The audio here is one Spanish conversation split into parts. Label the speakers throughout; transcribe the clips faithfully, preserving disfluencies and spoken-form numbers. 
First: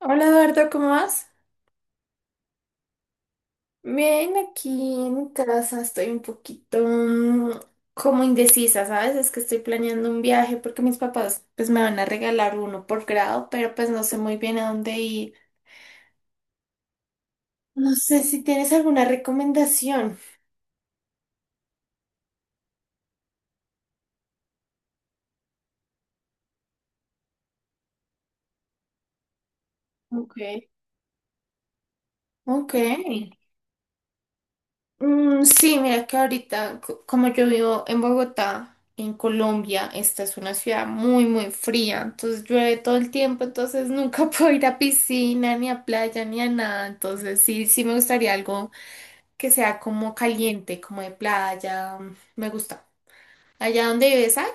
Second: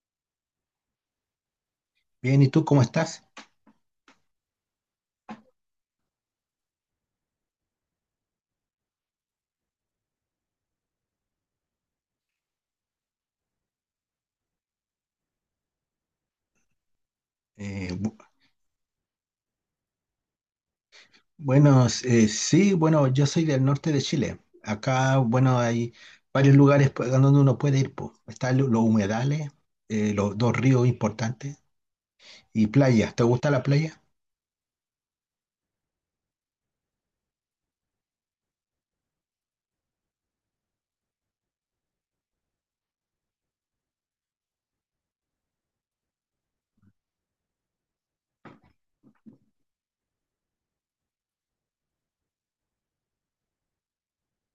Speaker 1: Hola Eduardo, ¿cómo vas?
Speaker 2: Bien, ¿y tú cómo estás?
Speaker 1: Bien, aquí en casa estoy un poquito mm, como indecisa, ¿sabes? Es que estoy planeando un viaje porque mis papás pues me van a regalar uno por grado, pero pues no sé muy bien a dónde ir.
Speaker 2: Eh,
Speaker 1: No
Speaker 2: bu-
Speaker 1: sé si tienes alguna recomendación.
Speaker 2: bueno, eh, sí, bueno, yo soy del norte de Chile. Acá, bueno, hay varios lugares pues, a donde uno puede ir, po. Están lo- los humedales, eh, los dos
Speaker 1: Ok.
Speaker 2: ríos importantes y
Speaker 1: Ok.
Speaker 2: playas. ¿Te gusta la playa?
Speaker 1: Mm, sí, mira que ahorita, co- como yo vivo en Bogotá, en Colombia, esta es una ciudad muy, muy fría, entonces llueve todo el tiempo, entonces nunca puedo ir a piscina, ni a playa, ni a nada, entonces sí, sí me gustaría algo que sea como caliente, como de playa, mm, me gusta. Allá donde vives, hay.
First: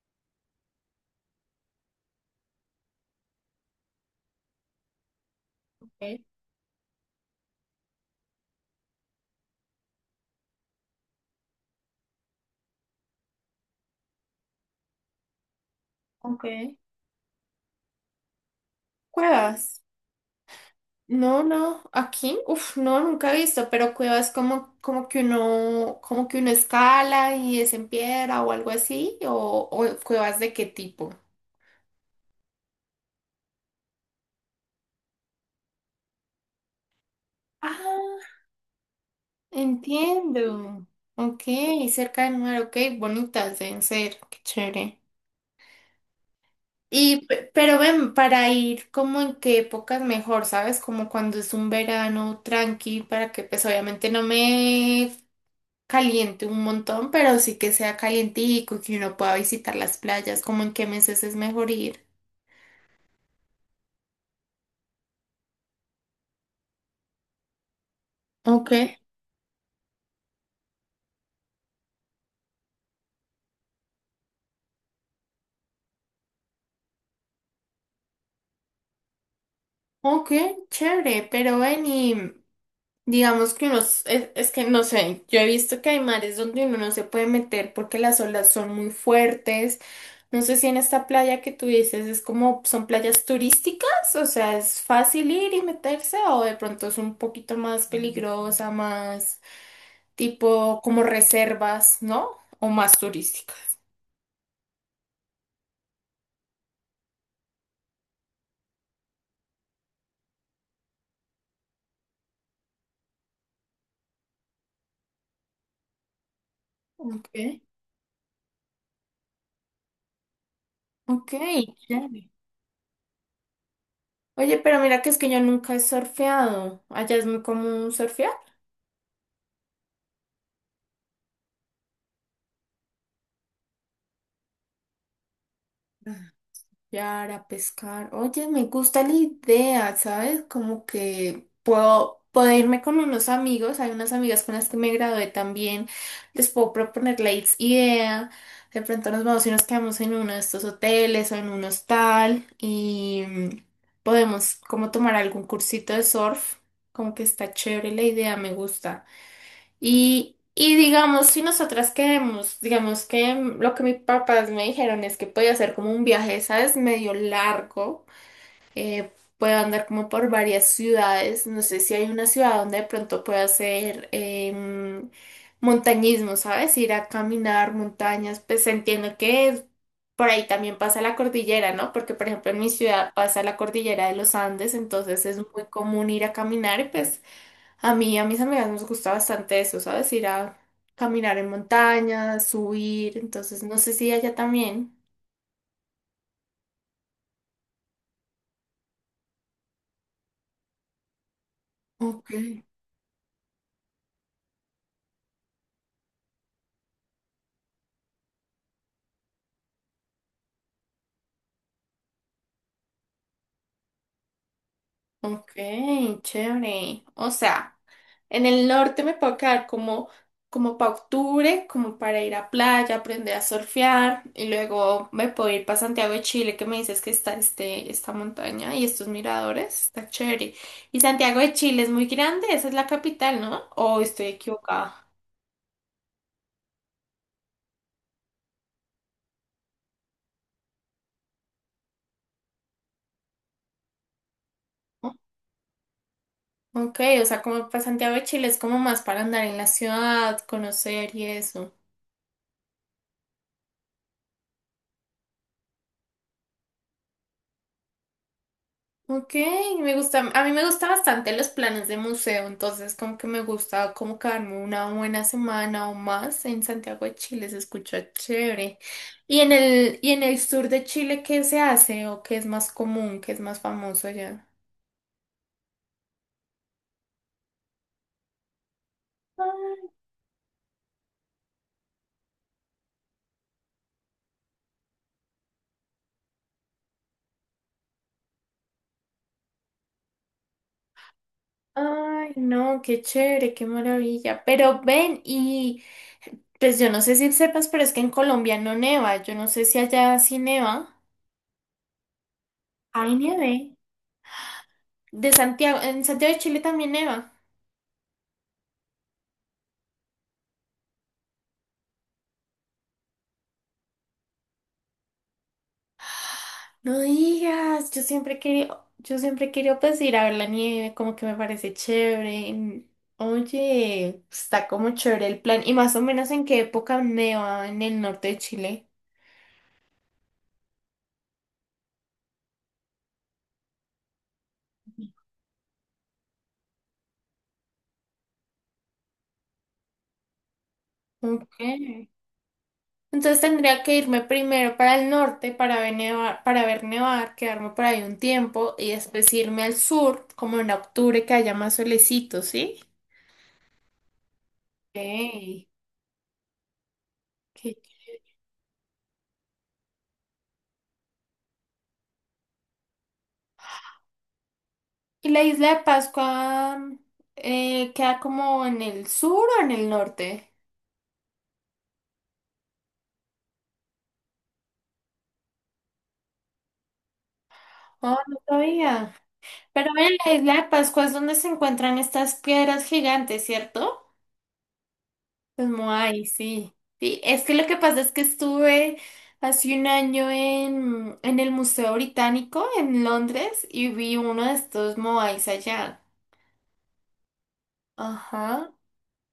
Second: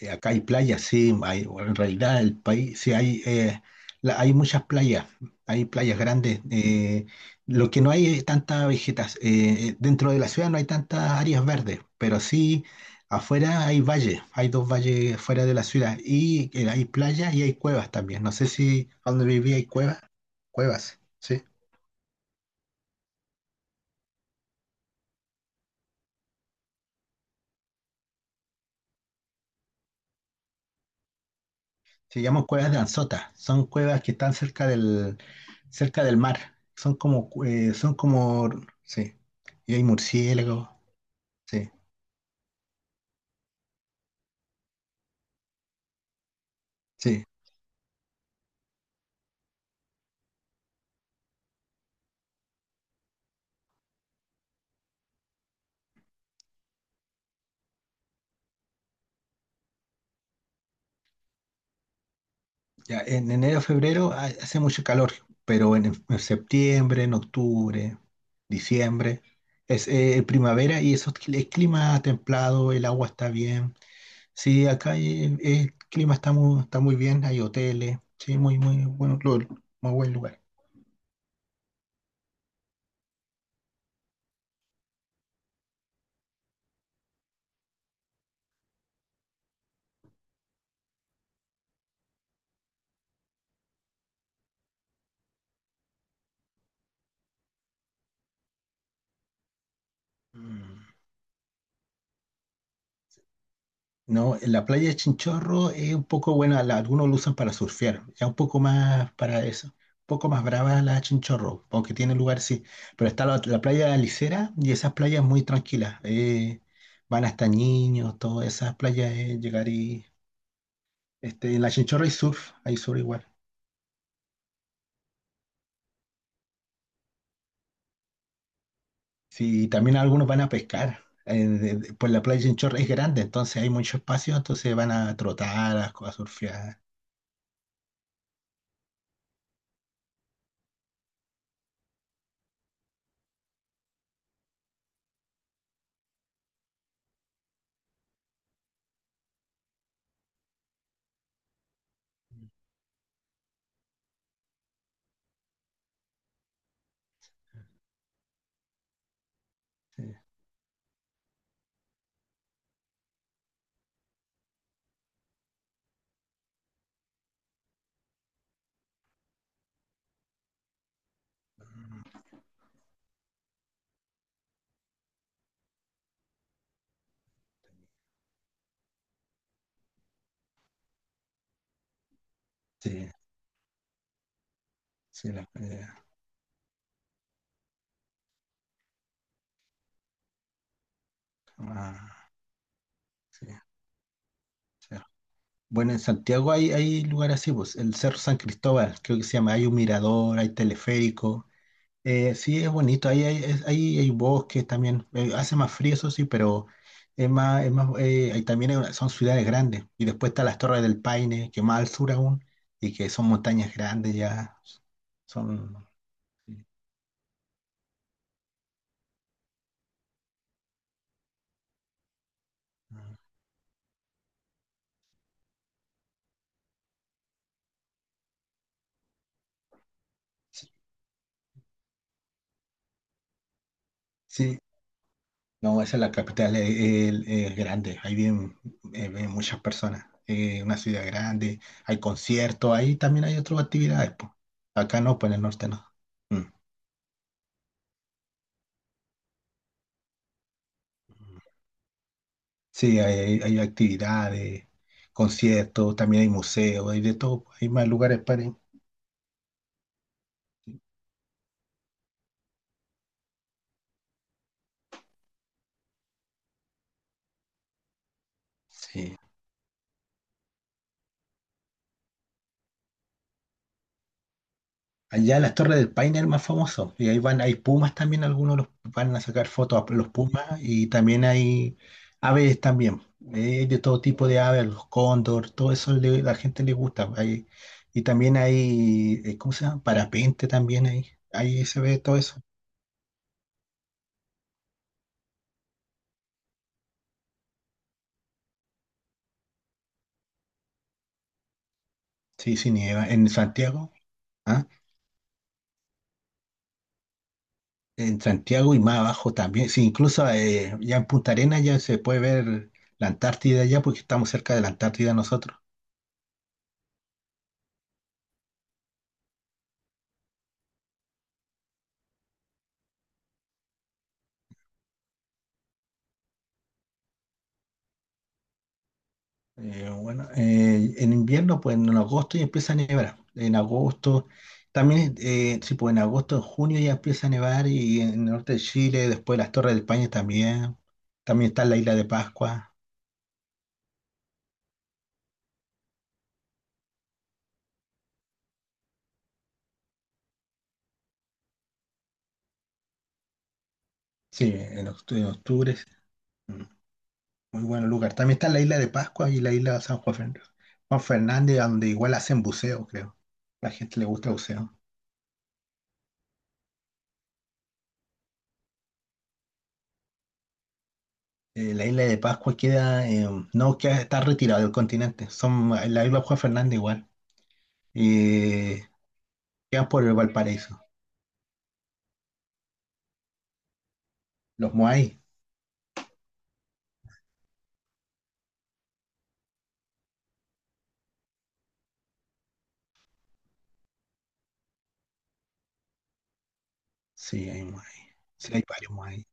Speaker 2: eh, Acá hay playas, sí, hay, en realidad el país, sí, hay, eh, la- hay muchas playas, hay playas
Speaker 1: Ok.
Speaker 2: grandes. Eh, lo que no hay es tanta vegetación, dentro de la ciudad no hay tantas áreas verdes, pero sí afuera hay valles, hay dos valles fuera de la ciudad
Speaker 1: ok.
Speaker 2: y eh, hay playas y hay cuevas también. No sé si donde viví hay
Speaker 1: Cuevas.
Speaker 2: cuevas, cuevas,
Speaker 1: No,
Speaker 2: sí.
Speaker 1: no, aquí, Uf, no, nunca he visto, pero cuevas como, como que uno, como que uno escala y es en piedra o algo así, o, o cuevas de qué tipo.
Speaker 2: Se llaman cuevas de Anzota, son cuevas que están cerca del, cerca del mar. Son como, eh, son
Speaker 1: Ah,
Speaker 2: como, sí. Y hay murciélagos,
Speaker 1: entiendo. Ok,
Speaker 2: sí,
Speaker 1: cerca del mar, ok, bonitas deben ser, qué chévere.
Speaker 2: sí.
Speaker 1: Y, pe- pero ven, para ir como en qué épocas mejor, ¿sabes? Como cuando es un verano tranqui, para que pues obviamente no me caliente un montón, pero sí que sea calientico y que uno pueda visitar las playas, como en qué meses es mejor ir.
Speaker 2: Ya, en enero, febrero ha- hace mucho calor, pero en, en septiembre, en octubre,
Speaker 1: Ok.
Speaker 2: diciembre, es eh, primavera y eso, es cli- es clima templado, el agua está bien. Sí, acá hay, el, el clima está muy, está muy bien, hay hoteles, sí, muy, muy bueno, lo- muy buen
Speaker 1: Ok,
Speaker 2: lugar.
Speaker 1: chévere, pero ven y digamos que uno, es, es que no sé, yo he visto que hay mares donde uno no se puede meter porque las olas son muy fuertes. No sé si en esta playa que tú dices es como, son playas turísticas, o sea, es fácil ir y meterse o de pronto es un poquito más peligrosa, más
Speaker 2: Mm.
Speaker 1: tipo como reservas, ¿no? O más turística.
Speaker 2: No, en la playa de Chinchorro es un poco buena, la- algunos lo usan para surfear, ya un poco más para eso, un poco más brava la de Chinchorro, aunque tiene lugar, sí, pero está la, la playa de la Licera y esas playas muy tranquilas, eh, van
Speaker 1: Ok,
Speaker 2: hasta niños, todas esas playas, eh, llegar y,
Speaker 1: ok,
Speaker 2: este, en la Chinchorro hay
Speaker 1: chévere.
Speaker 2: surf, hay surf igual,
Speaker 1: Oye, pero mira que es que yo nunca he surfeado. Allá es muy común surfear.
Speaker 2: sí, y también algunos van a pescar, eh, de- de- pues la playa de Chinchorro es grande, entonces hay mucho espacio, entonces van a trotar, a, a surfear,
Speaker 1: Para pescar. Oye, me gusta la idea, ¿sabes? Como que puedo, puedo irme con unos amigos. Hay unas amigas con las que me gradué también. Les puedo proponer la is- idea. De pronto nos vamos y nos quedamos en uno de estos hoteles o en un hostal y mm, podemos como tomar algún cursito de surf. Como que está chévere la idea, me gusta.
Speaker 2: sí,
Speaker 1: Y, y digamos, si nosotras queremos, digamos que mm, lo que mis papás me dijeron es que podía hacer como un viaje, ¿sabes? Medio largo, eh, puedo andar como por varias ciudades, no sé si hay una ciudad donde de pronto pueda hacer em, montañismo, ¿sabes? Ir a caminar montañas, pues entiendo que por ahí también pasa la cordillera, ¿no? Porque por ejemplo en mi
Speaker 2: sí,
Speaker 1: ciudad pasa la cordillera de los Andes, entonces
Speaker 2: sí,
Speaker 1: es
Speaker 2: la
Speaker 1: muy
Speaker 2: playa,
Speaker 1: común ir a caminar y pues... A mí, a mis amigas nos gusta bastante eso, ¿sabes? Ir a caminar en
Speaker 2: ah,
Speaker 1: montañas, subir,
Speaker 2: sí.
Speaker 1: entonces no sé si allá también.
Speaker 2: Sí. Bueno, en Santiago hay, hay lugares así, pues, el Cerro San Cristóbal, creo que se llama, hay un mirador, hay teleférico.
Speaker 1: Ok.
Speaker 2: Eh, sí, es bonito, ahí hay, es- ahí hay bosques también, eh, hace más frío, eso sí, pero es más, es más, eh, ahí también hay una, son ciudades grandes. Y después están las Torres del Paine, que más al sur aún, y que son montañas grandes ya,
Speaker 1: Ok,
Speaker 2: son...
Speaker 1: chévere. O sea, en el norte me puedo quedar como, como para octubre, como para ir a playa, aprender a surfear, y luego me puedo ir para Santiago de Chile, que me dices que está este, esta montaña y estos miradores, está chévere.
Speaker 2: Sí,
Speaker 1: Y Santiago de Chile es muy grande, esa es la capital, ¿no? ¿O estoy
Speaker 2: sí.
Speaker 1: equivocada?
Speaker 2: No, esa es la capital, es, es- es grande, ahí viven, eh, viven muchas personas, es una ciudad grande, hay conciertos, ahí también hay otras actividades, po. Acá no, pues en el norte no. Mm.
Speaker 1: Ok, o sea, como para Santiago de Chile es como más para andar en la ciudad, conocer y eso.
Speaker 2: Sí, hay, hay actividades, conciertos, también hay museos, hay de todo, hay más lugares para ir.
Speaker 1: Ok, me gusta, a mí me gusta bastante los planes de museo, entonces como que me gusta como quedarme una buena semana o más en Santiago de Chile, se escucha chévere.
Speaker 2: Sí.
Speaker 1: ¿Y en el, y en el sur de Chile qué se hace o qué es más común, qué es más famoso allá?
Speaker 2: Allá las Torres del Paine es el más famoso. Y ahí van, hay pumas también, algunos los van a sacar fotos
Speaker 1: Ah,
Speaker 2: a los pumas y también hay aves también. Eh, de todo tipo de aves, los cóndor, todo eso le- la gente le gusta. Hay, y también hay, eh, ¿cómo se llama? Parapente también ahí. Ahí se ve todo
Speaker 1: ay,
Speaker 2: eso.
Speaker 1: no, qué chévere, qué maravilla. Pero ven, ¿y Pues yo no sé si sepas, pero es que en Colombia no neva. Yo no sé si allá sí neva.
Speaker 2: Sí, sí, nieva.
Speaker 1: Ay,
Speaker 2: En
Speaker 1: nieve.
Speaker 2: Santiago, ¿ah?
Speaker 1: De Santiago, en Santiago de Chile también neva.
Speaker 2: En Santiago y más abajo también. Sí, incluso eh, ya en Punta Arenas ya se puede ver la Antártida ya porque estamos cerca de la Antártida nosotros.
Speaker 1: No digas, yo siempre quería, yo siempre quería pues ir a ver la nieve, como que me parece chévere. Oye, está como chévere el plan. ¿Y más o menos en qué época neva en el norte de Chile?
Speaker 2: Eh, bueno, eh, en invierno, pues en agosto ya empieza a nevar. En agosto, también, eh, sí, pues en agosto, en junio ya empieza a nevar y en el norte de Chile, después las Torres de España también. También
Speaker 1: Ok.
Speaker 2: está la isla de Pascua,
Speaker 1: Entonces tendría que irme primero para el norte para ver nevar, para ver nevar, quedarme por ahí un tiempo y después irme al sur, como en octubre que haya más solecito, ¿sí?
Speaker 2: sí, en, oct- en
Speaker 1: Ey,
Speaker 2: octubre. Sí. Mm, muy
Speaker 1: qué
Speaker 2: buen lugar.
Speaker 1: ch-
Speaker 2: También está la isla de Pascua y la isla de San Juan Fernández, Juan Fernández, donde igual hacen buceo, creo. La gente le gusta el buceo.
Speaker 1: ¿Y la isla de Pascua eh, queda como en el sur o en el norte?
Speaker 2: Eh, la isla de Pascua queda, eh, no, queda, está retirada del continente. Son, la isla de Juan Fernández igual.
Speaker 1: Oh, no
Speaker 2: Eh,
Speaker 1: sabía.
Speaker 2: Quedan
Speaker 1: Pero
Speaker 2: por el
Speaker 1: en la isla de
Speaker 2: Valparaíso.
Speaker 1: Pascua es donde se encuentran estas piedras gigantes, ¿cierto?
Speaker 2: Los Moai,
Speaker 1: Los Moai, sí. Sí, es que lo que pasa es que estuve hace un año en, en el Museo Británico en Londres y vi uno de estos Moais allá.
Speaker 2: sí, hay Moai. Sí, hay
Speaker 1: Ajá,
Speaker 2: varios Moai.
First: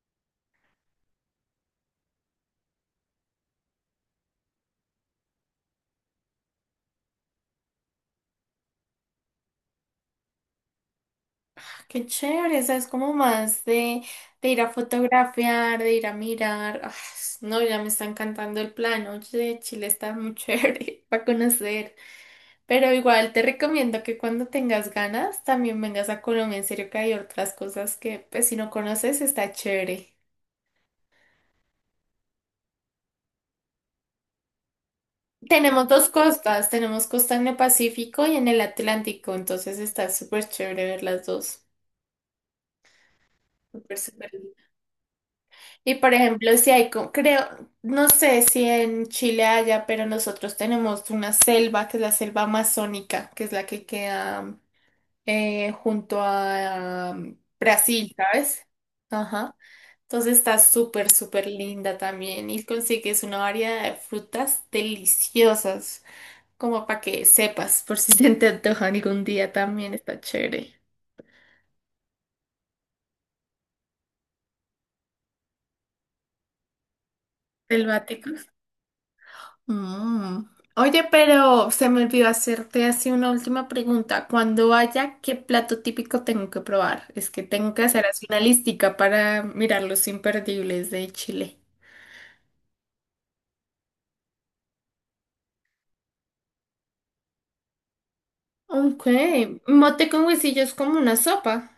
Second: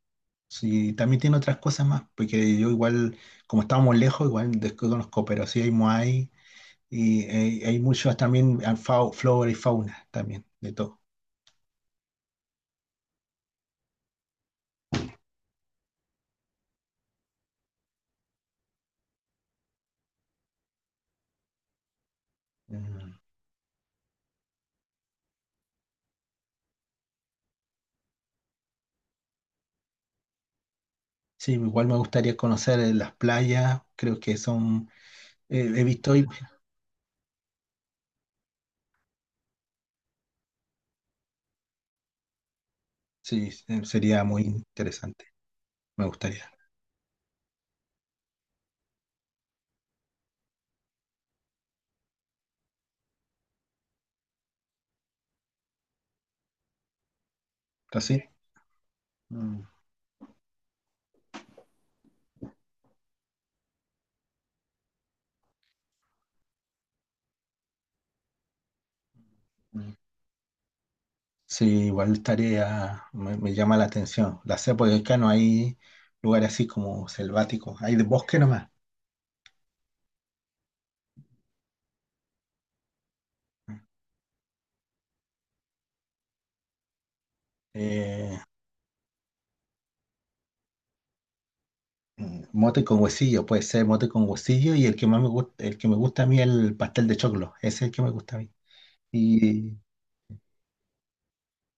Speaker 2: Sí, también tiene otras cosas más, porque yo igual, como estábamos lejos, igual desconozco, pero sí hay Moai y eh, hay muchos también, ah, fau- flora y fauna también, de todo.
Speaker 1: qué chévere, o es como más de, de, ir a fotografiar, de ir a mirar. Ah, no, ya me está encantando el plan, oye, Chile está muy chévere para conocer. Pero
Speaker 2: Mm.
Speaker 1: igual te recomiendo que cuando tengas ganas también vengas a Colombia, en serio que hay otras cosas que pues si no conoces está chévere.
Speaker 2: Sí, igual me gustaría conocer eh, las playas, creo que son, eh, he
Speaker 1: Tenemos dos
Speaker 2: visto, y
Speaker 1: costas, tenemos costa en el Pacífico y en el Atlántico, entonces está súper chévere ver las dos.
Speaker 2: sí, eh,
Speaker 1: Súper,
Speaker 2: sería
Speaker 1: súper
Speaker 2: muy
Speaker 1: lindo.
Speaker 2: interesante,
Speaker 1: Y
Speaker 2: me
Speaker 1: por
Speaker 2: gustaría.
Speaker 1: ejemplo, si hay, co- creo, no sé si en Chile haya, pero nosotros tenemos una selva, que es la selva amazónica, que es la que queda eh, junto a um, Brasil,
Speaker 2: ¿Así?
Speaker 1: ¿sabes? Ajá.
Speaker 2: Mm,
Speaker 1: Entonces está súper, súper linda también y consigues una variedad de frutas deliciosas. como para que sepas, por si se te antoja algún día
Speaker 2: mm.
Speaker 1: también está chévere.
Speaker 2: Sí, igual tarea me, me llama la atención. La sé porque acá no hay lugares así como selváticos, hay de bosque
Speaker 1: Selváticos.
Speaker 2: nomás.
Speaker 1: Mm. Oye, pero se me olvidó hacerte así una última pregunta. Cuando vaya, ¿qué plato típico tengo que probar? Es que tengo que hacer así una
Speaker 2: Eh,
Speaker 1: listica para mirar los imperdibles de Chile.
Speaker 2: mm, mote con huesillo, puede ser mote con huesillo y el que más me gusta, el que me gusta a mí es el pastel de choclo, ese es el que me gusta a mí.
Speaker 1: Ok,
Speaker 2: Y
Speaker 1: mote con huesillo es como una sopa.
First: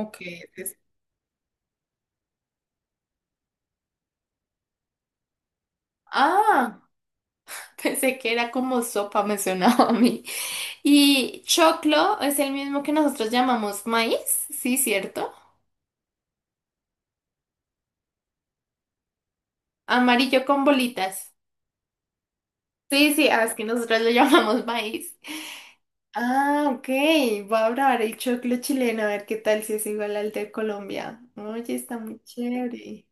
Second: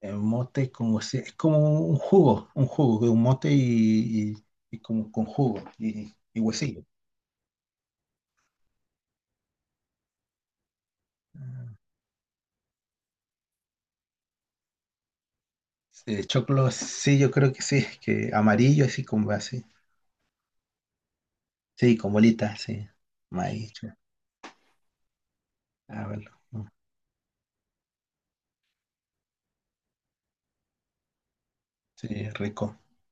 Speaker 2: el mote
Speaker 1: es-
Speaker 2: con huesillo, es como un jugo, un jugo, de un mote y, y- y como con jugo y, y
Speaker 1: Ah,
Speaker 2: huesillo.
Speaker 1: pensé que era como sopa, me sonaba a mí. Y choclo es el mismo que nosotros llamamos maíz, sí, ¿cierto?
Speaker 2: Eh, choclo, sí, yo creo que sí, que amarillo así como así,
Speaker 1: Amarillo con bolitas.
Speaker 2: sí, con bolitas, sí.
Speaker 1: Sí, sí, ah, es que
Speaker 2: Maíz.
Speaker 1: nosotros lo llamamos maíz.
Speaker 2: Ah, bueno.
Speaker 1: Ah,
Speaker 2: Mm.
Speaker 1: ok. Voy a probar el choclo chileno a ver qué tal si es igual al de Colombia. Oye, está
Speaker 2: Sí,
Speaker 1: muy
Speaker 2: es rico.
Speaker 1: chévere.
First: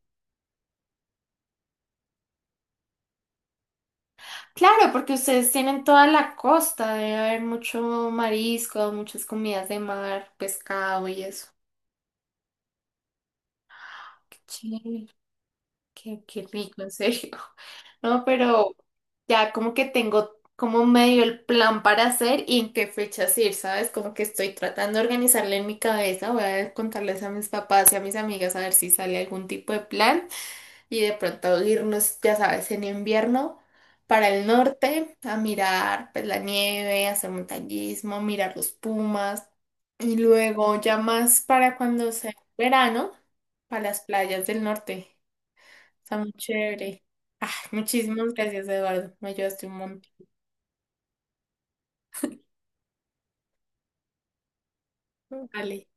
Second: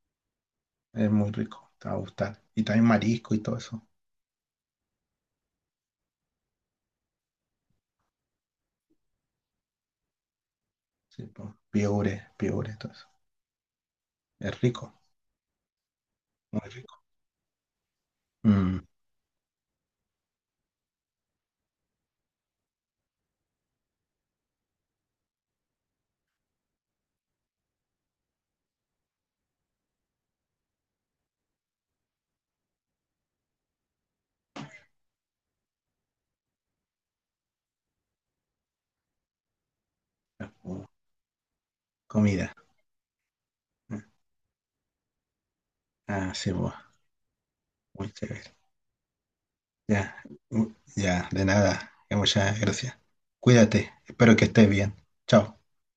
Speaker 2: Es muy rico. Te va a gustar. Y también marisco y todo eso.
Speaker 1: Claro, porque ustedes tienen toda la costa, debe haber mucho marisco, muchas comidas de mar, pescado y
Speaker 2: Sí,
Speaker 1: eso.
Speaker 2: pues, piure, piure, todo eso.
Speaker 1: Qué
Speaker 2: Es rico,
Speaker 1: chévere. Qué, qué
Speaker 2: muy
Speaker 1: rico, en
Speaker 2: rico.
Speaker 1: serio. No, pero
Speaker 2: Mm,
Speaker 1: ya como que tengo como medio el plan para hacer y en qué fechas ir, ¿sabes? Como que estoy tratando de organizarle en mi cabeza. Voy a contarles a mis papás y a mis amigas a ver si sale algún tipo de plan y de pronto irnos, ya sabes, en invierno para el norte a mirar pues la nieve, hacer montañismo, mirar los pumas y
Speaker 2: uh,
Speaker 1: luego ya más para cuando sea
Speaker 2: comida.
Speaker 1: verano, para las
Speaker 2: Mm,
Speaker 1: playas del norte. Está muy
Speaker 2: ah, sí, pues,
Speaker 1: chévere. Ah,
Speaker 2: muy
Speaker 1: muchísimas
Speaker 2: chévere.
Speaker 1: gracias, Eduardo. Me ayudaste un montón.
Speaker 2: Ya, uh, ya, de nada. Ya, muchas gracias. Cuídate. Espero que estés bien. Chao.
Speaker 1: Vale.